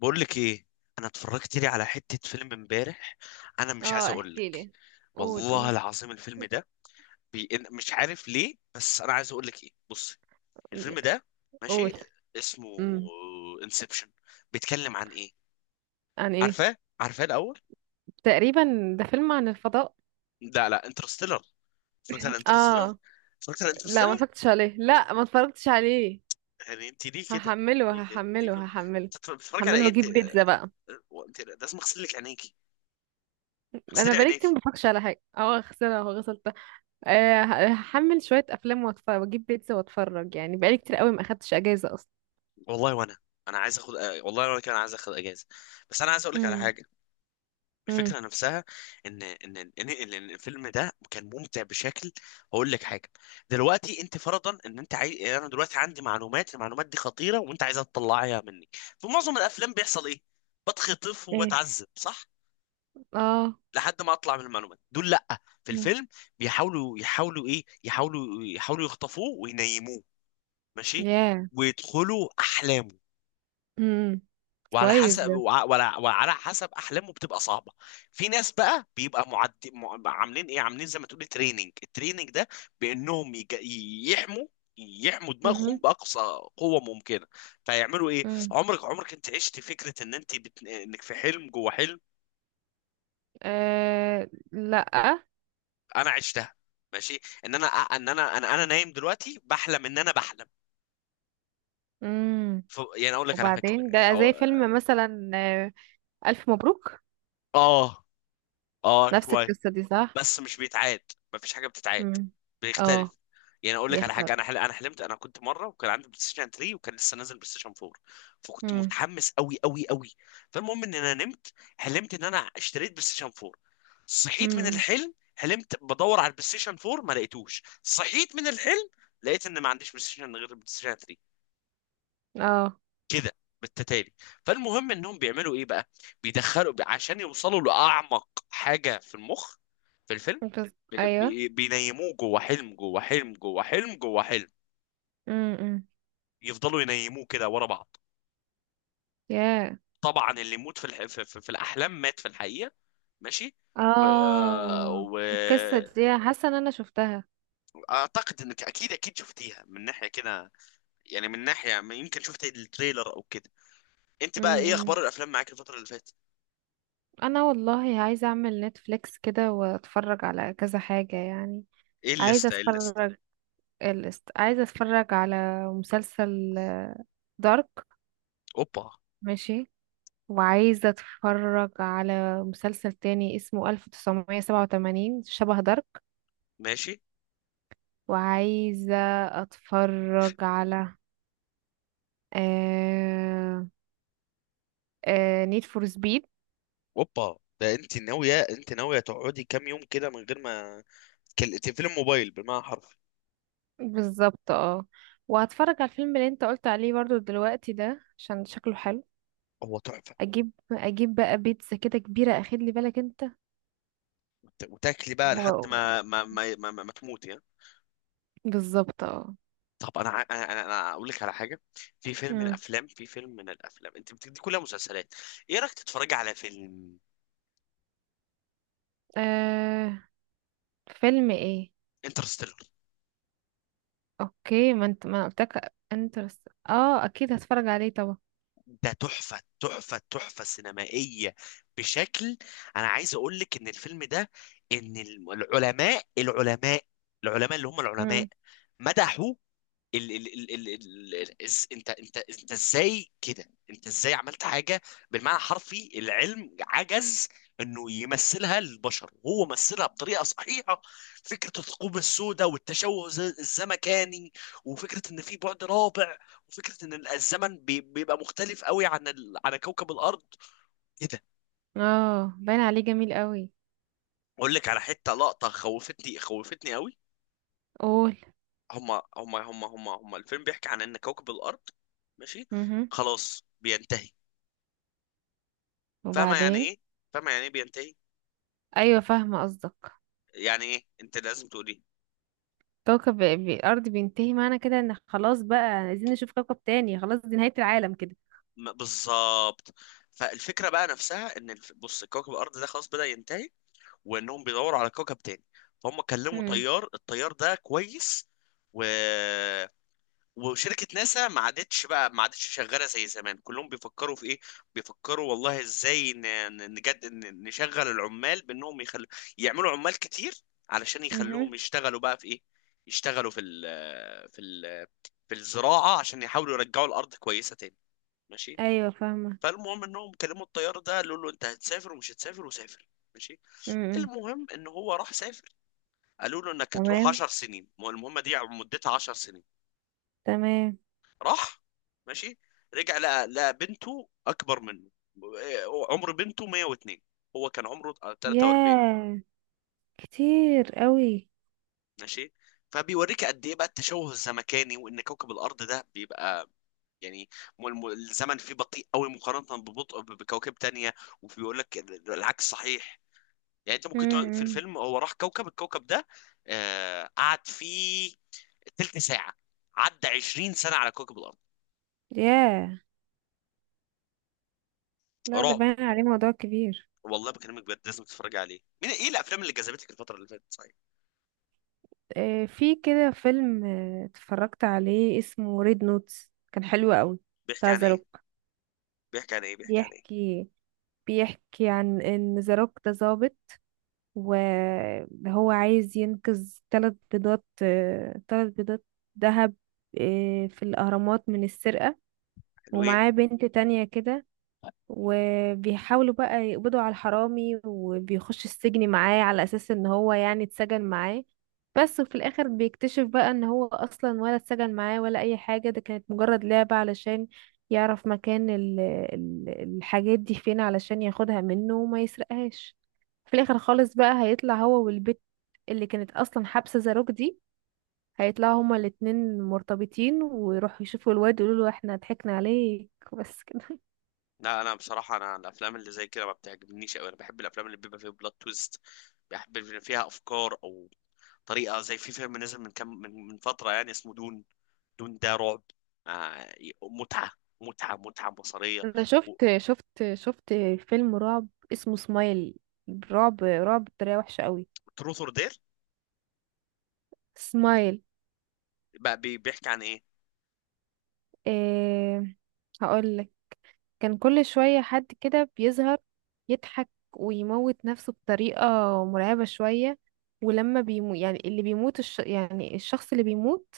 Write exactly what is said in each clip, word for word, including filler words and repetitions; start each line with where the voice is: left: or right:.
left: بقول لك ايه. انا اتفرجت لي على حته فيلم امبارح. انا مش عايز
right: اه،
left: اقول
right: احكي
left: لك.
right: لي. قول
left: والله
right: قول
left: العظيم الفيلم ده بي... إن- مش عارف ليه، بس انا عايز اقول لك ايه، بص. الفيلم ده، ماشي،
right: قول.
left: اسمه
right: امم.
left: انسبشن. بيتكلم عن ايه؟
right: عن ايه؟
left: عارفاه عارفاه الاول؟
right: تقريبا ده فيلم عن الفضاء.
left: لا لا انترستيلر. اتفرجت على انترستيلر.
right: اه،
left: اتفرجت على
right: لا ما
left: انترستيلر.
right: اتفرجتش عليه، لا ما اتفرجتش عليه.
left: يعني انت ليه كده؟ ليه
right: هحمله
left: كده ليه
right: هحمله
left: كده؟
right: هحمله
left: أنت بتتفرج على
right: هحمله
left: ايه انت
right: واجيب بيتزا
left: آه،
right: بقى.
left: آه، انت لازم اغسل لك عينيكي.
right: انا
left: اغسلي
right: بقالي كتير
left: عينيكي.
right: ما اتفرجش على حاجه، اه خسرها وغسلتها. آه، ه- هحمل شويه افلام واتفرج واجيب بيتزا واتفرج، يعني بقالي كتير قوي ما اخدتش اجازه اصلا.
left: والله وانا. انا عايز اخد آه، والله وانا كان عايز اخد اجازه. بس انا عايز اقول لك على
right: امم.
left: حاجه.
right: امم.
left: الفكره نفسها ان ان ان إن- إن الفيلم ده كان ممتع بشكل. هقول لك حاجه. دلوقتي انت فرضا ان انت عايز، انا دلوقتي عندي معلومات، المعلومات دي خطيره، وانت عايزها تطلعيها مني. في معظم الافلام بيحصل ايه؟ بتخطف
right: ايه.
left: وبتعذب، صح؟
right: اه.
left: لحد ما اطلع من المعلومات دول، لا، في
right: مم.
left: الفيلم بيحاولوا يحاولوا ايه يحاولوا يحاولوا يخطفوه وينيموه. ماشي.
right: ياه.
left: ويدخلوا احلامه.
right: امم.
left: وعلى
right: كويس
left: حسب
right: ده.
left: وع- وعلى وعلى حسب احلامه بتبقى صعبه. في ناس بقى بيبقى معد... مع- عاملين ايه، عاملين زي ما تقولي تريننج التريننج ده. بانهم يج... يحموا يحموا دماغهم باقصى قوه ممكنه. فيعملوا ايه؟
right: امم.
left: عمرك عمرك انت عشت فكره ان انت بت... انك في حلم جوه حلم؟
right: أه، لأ.
left: انا عشتها. ماشي، ان انا ان انا انا, أنا نايم دلوقتي بحلم ان انا بحلم.
right: مم.
left: ف... يعني اقول لك على فكره.
right: وبعدين ده
left: اه.
right: زي فيلم مثلا، آه. ألف مبروك.
left: اه. آه،
right: نفس
left: شويه.
right: القصة دي صح؟
left: بس مش بيتعاد. مفيش حاجه بتتعاد.
right: مم. اه،
left: بيختلف. يعني اقول لك على حاجه،
right: بيختار.
left: انا حل... انا حلمت. انا كنت مره وكان عندي بلاي ستيشن ثلاثة، وكان لسه نازل بلاي ستيشن اربعة. فكنت
right: مم.
left: متحمس قوي قوي قوي. فالمهم ان انا نمت، حلمت ان انا اشتريت بلاي ستيشن اربعة. صحيت من
right: مم.
left: الحلم، حلمت بدور على البلاي ستيشن اربعة ما لقيتوش، صحيت من الحلم. لقيت ان ما عنديش بلاي ستيشن غير البلاي ستيشن تلاتة.
right: اه.
left: كده، بالتتالي. فالمهم انهم بيعملوا ايه بقى؟ بيدخلوا عشان يوصلوا لاعمق حاجه في المخ، في الفيلم.
right: بس.
left: بي-
right: أيوه.
left: بي- بينيموه جوه حلم جوه حلم جوه حلم جوه حلم.
right: مم. مم.
left: يفضلوا ينيموه كده ورا بعض.
right: ياه.
left: طبعا اللي يموت في الح... في, في, في الاحلام مات في الحقيقه. ماشي. و...
right: اه،
left: و...
right: القصة دي حاسة إن أنا شفتها.
left: اعتقد انك اكيد اكيد شفتيها من ناحيه كده. يعني من ناحيه ما، يمكن شفت التريلر او كده. انت بقى، ايه
right: مم.
left: اخبار الافلام معاك الفتره اللي فاتت؟
right: أنا والله عايزة أعمل نتفليكس كده وأتفرج على كذا حاجة يعني.
left: ايه
right: عايزة
left: الليسته ايه الليسته؟
right: أتفرج. الست... عايزة أتفرج على مسلسل دارك.
left: اوبا.
right: ماشي. وعايزة اتفرج على مسلسل تاني اسمه ألف وتسعمية سبعه وتمانين شبه دارك.
left: ماشي.
right: وعايزة اتفرج على آه آه نيد فور سبيد.
left: اوبا، ده انت ناويه، انت ناويه تقعدي كام يوم كده من غير ما تكل- تقفلي الموبايل بالمعنى حرفي.
right: بالظبط اه. وهتفرج على الفيلم اللي انت قلت عليه برضو دلوقتي ده عشان شكله حلو.
left: هو تحفه.
right: اجيب اجيب بقى بيتزا كده كبيرة، اخد لي بالك انت.
left: وت- وتاكلي بقى لحد ما
right: و-
left: ما ما, ما, ما, ما تموتي ها؟
right: بالظبط اه.
left: طب انا ع- انا انا أنا اقول لك على حاجه. في فيلم من
right: مم.
left: الافلام في فيلم من الافلام، انت بتدي كلها مسلسلات. ايه رايك تتفرجي على فيلم؟
right: آه. فيلم ايه؟
left: انترستيلر.
right: اوكي. ما انت ما أنا قلتلك انترست، اه اكيد هتفرج عليه طبعا.
left: ده تحفه تحفه تحفه سينمائيه بشكل. انا عايز اقول لك ان الفيلم ده، ان العلماء العلماء العلماء اللي هم العلماء
right: امم.
left: مدحوا ال ال ال ال ال ال إز- انت انت انت ازاي كده انت ازاي عملت حاجه. بالمعنى الحرفي، العلم عجز انه يمثلها للبشر، وهو مثلها بطريقه صحيحه. فكره الثقوب السوداء، والتشوه الز- الزمكاني. وفكره ان في بعد رابع. وفكره ان ال- الزمن بي- بيبقى مختلف قوي عن ال... عن كوكب الارض. ايه ده.
right: اه، باين عليه جميل قوي.
left: اقول لك على حته لقطه خوفتني خوفتني قوي.
right: قول.
left: هما هما هما هما هما الفيلم بيحكي عن ان كوكب الارض، ماشي،
right: امم.
left: خلاص بينتهي. فاهمه يعني
right: وبعدين.
left: ايه؟ فاهمه يعني ايه بينتهي؟
right: ايوه فاهمه قصدك.
left: يعني ايه، انت لازم تقولي.
right: كوكب ب- الارض بينتهي، معنى كده ان خلاص بقى عايزين نشوف كوكب تاني، خلاص دي نهايه العالم كده.
left: م- بالظبط. فالفكره بقى نفسها، ان الف... بص، كوكب الارض ده خلاص بدأ ينتهي. وانهم بيدوروا على كوكب تاني. فهم كلموا
right: امم.
left: طيار الطيار ده كويس. و وشركة ناسا ما عادتش بقى ما عادتش شغالة زي زمان، كلهم بيفكروا في ايه؟ بيفكروا والله ازاي ن- ن- نجد ن- نشغل العمال بانهم يخلوا يعملوا عمال كتير، علشان
right: امم.
left: يخلوهم يشتغلوا بقى في ايه. يشتغلوا في ال في ال في الزراعة، عشان يحاولوا يرجعوا الأرض كويسة تاني. ماشي.
right: ايوه فاهمه.
left: فالمهم انهم كلموا الطيار ده، قالوا له انت هتسافر ومش هتسافر، وسافر. ماشي.
right: امم.
left: المهم ان هو راح سافر. قالوا له انك هتروح
right: تمام.
left: عشر سنين، المهمة دي مدتها عشر سنين.
right: تمام.
left: راح. ماشي. رجع لقى لقى بنته اكبر منه. عمر بنته مية واتنين، هو كان عمره تلاتة واربعين.
right: ياه، كتير قوي.
left: ماشي. فبيوريك قد ايه بقى التشوه الزمكاني، وان كوكب الارض ده بيبقى يعني م- م- الزمن فيه بطيء قوي مقارنة ببطء ب- بكواكب تانية. وبيقول لك ال- العكس صحيح. يعني انت ممكن تقعد، في
right: امم.
left: الفيلم هو راح كوكب الكوكب ده، آه قعد فيه تلت ساعة، عدى عشرين سنة على كوكب الارض.
right: ياه. لا ده
left: رعب،
right: باين عليه موضوع كبير.
left: والله بكلمك بجد، لازم تتفرج عليه. مين، ايه الافلام اللي جذبتك الفتره اللي فاتت، صحيح؟
right: آه، في كده فيلم آه، اتفرجت عليه اسمه ريد نوتس، كان حلو قوي.
left: بيحكي
right: بتاع
left: عن
right: ذا
left: ايه؟
right: روك.
left: بيحكي عن ايه؟ بيحكي عن ايه؟
right: بيحكي بيحكي عن ان ذا روك ده ظابط، وهو عايز ينقذ ثلاث بيضات، ثلاث بيضات ذهب، آه، في الأهرامات من السرقة.
left: حلوين.
right: ومعاه بنت تانية كده. وبيحاولوا بقى يقبضوا على الحرامي، وبيخش السجن معاه على اساس ان هو يعني اتسجن معاه بس. وفي الاخر بيكتشف بقى ان هو اصلا ولا اتسجن معاه ولا اي حاجة، ده كانت مجرد لعبة علشان يعرف مكان ال ال الحاجات دي فين علشان ياخدها منه وما يسرقهاش. في الاخر خالص بقى هيطلع هو والبت اللي كانت اصلا حابسة زاروك دي، هيطلعوا هما الاتنين مرتبطين ويروحوا يشوفوا الواد يقولوا له احنا ضحكنا عليك بس كده.
left: لا انا بصراحه، انا الافلام اللي زي كده ما بتعجبنيش قوي، انا بحب الافلام اللي بيبقى فيها بلوت تويست. بحب اللي فيها افكار او طريقه، زي في فيلم نزل من كم من, من فتره يعني، اسمه دون. دون ده رعب. آه. متعه. متعه متعه بصريه.
right: انا شفت شفت شفت فيلم رعب اسمه سمايل، رعب رعب بطريقه وحشه قوي.
left: تروث اور دير.
right: سمايل.
left: بقى بي- بيحكي عن ايه؟
right: إيه، هقول لك. كان كل شويه حد كده بيظهر، يضحك ويموت نفسه بطريقه مرعبه شويه. ولما بيمو يعني اللي بيموت، الش... يعني الشخص اللي بيموت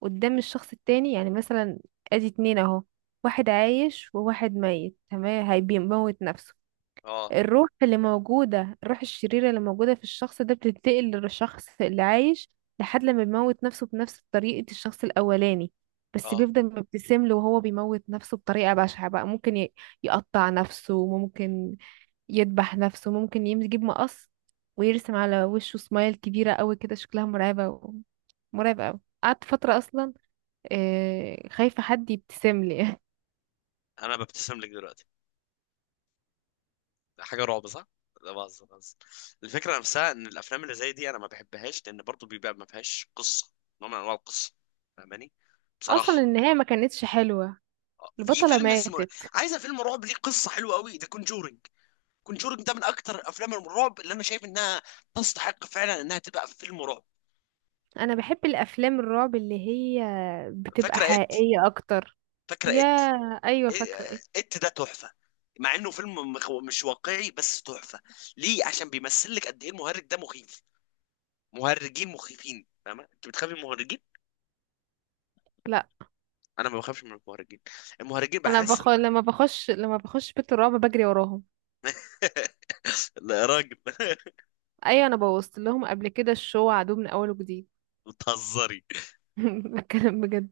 right: قدام الشخص التاني، يعني مثلا ادي اتنين اهو، واحد عايش وواحد ميت، تمام، هيموت نفسه.
left: اه.
right: الروح اللي موجودة، الروح الشريرة اللي موجودة في الشخص ده بتنتقل للشخص اللي عايش، لحد لما بيموت نفسه بنفس طريقة الشخص الأولاني، بس
left: اه.
right: بيفضل مبتسم له، وهو بيموت نفسه بطريقة بشعة بقى، ممكن ي- يقطع نفسه، ممكن يذبح نفسه، ممكن يم- يجيب مقص ويرسم على وشه سمايل كبيرة قوي كده شكلها مرعبة، و... مرعب قوي قعدت فترة أصلا آه، خايفة حد يبتسم لي.
left: انا ببتسم لك دلوقتي. حاجه رعب صح؟ لا بهزر بهزر. الفكره نفسها، ان الافلام اللي زي دي انا ما بحبهاش، لان برضو بيبقى ما فيهاش قصه، نوع من انواع القصه. فاهماني؟ بصراحه.
right: أصلا النهاية ما كانتش حلوة.
left: آه، في
right: البطلة
left: فيلم اسمه.
right: ماتت.
left: عايزه فيلم رعب ليه قصه حلوه قوي، ده كونجورنج. كونجورنج ده من اكتر افلام الرعب اللي انا شايف انها تستحق فعلا انها تبقى في فيلم رعب.
right: انا بحب الافلام الرعب اللي هي بتبقى
left: فاكره ات؟
right: حقيقية اكتر.
left: فاكره
right: يا
left: ات؟
right: ايوه، فاكرة ايه؟
left: ات ده تحفه. مع انه فيلم مخ- مش واقعي، بس تحفه. ليه؟ عشان بيمثل لك قد ايه المهرج ده مخيف. مهرجين مخيفين، فاهمه؟ انت بتخافي من المهرجين؟
right: لا،
left: انا ما بخافش من المهرجين. المهرجين
right: انا
left: بحس.
right: بخ... لما بخش لما بخش بيت الرعب بجري وراهم.
left: لا يا راجل
right: ايوه انا بوظت لهم قبل كده الشو، عدو من اول وجديد.
left: بتهزري.
right: بتكلم بجد.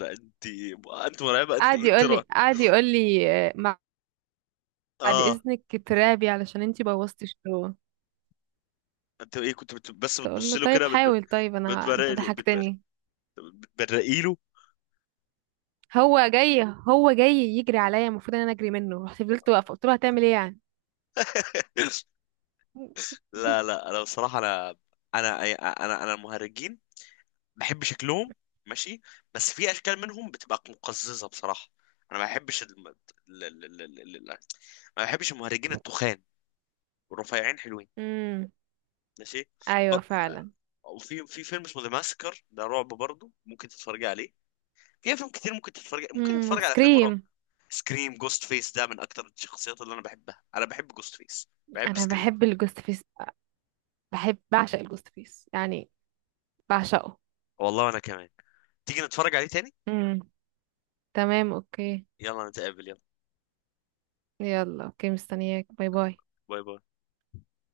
left: لا، انت، انت مرعبه، انت
right: قعد
left: انت
right: يقول
left: رعب.
right: لي قعد يقول لي آه، مع- بعد
left: اه.
right: اذنك ترابي علشان انتي بوظتي الشو.
left: انت ايه كنت بت... بس
right: تقول
left: بتبص
right: له
left: له
right: طيب
left: كده بتب...
right: حاول، طيب انا
left: بتبرق
right: انت
left: لي بتبرق
right: ضحكتني.
left: بتبرقي له.
right: هو جاي هو جاي يجري عليا المفروض ان انا اجري منه، رحت فضلت واقفه قلت له هتعمل ايه يعني.
left: لا لا انا بصراحه انا انا انا انا المهرجين بحب شكلهم، ماشي، بس في اشكال منهم بتبقى مقززه بصراحه. انا ما بحبش الم... ال... ال... ال... ال... ال- ما بحبش المهرجين التخان، والرفيعين حلوين.
right: امم.
left: ماشي. ب...
right: ايوه فعلا.
left: وفي في فيلم اسمه ذا ماسكر، ده رعب برضه، ممكن تتفرج عليه. في افلام كتير ممكن تتفرج ممكن
right: امم.
left: تتفرج على فيلم رعب.
right: وسكريم.
left: سكريم، جوست فيس ده من اكتر الشخصيات اللي انا بحبها، انا بحب جوست فيس. بحب
right: انا
left: سكريم.
right: بحب الجوست فيس، بحب بعشق الجوست فيس يعني، بعشقه.
left: والله انا كمان. تيجي نتفرج عليه تاني.
right: امم. تمام اوكي.
left: يلا نتقابل يلا.
right: يلا اوكي، مستنياك، باي باي.
left: باي باي.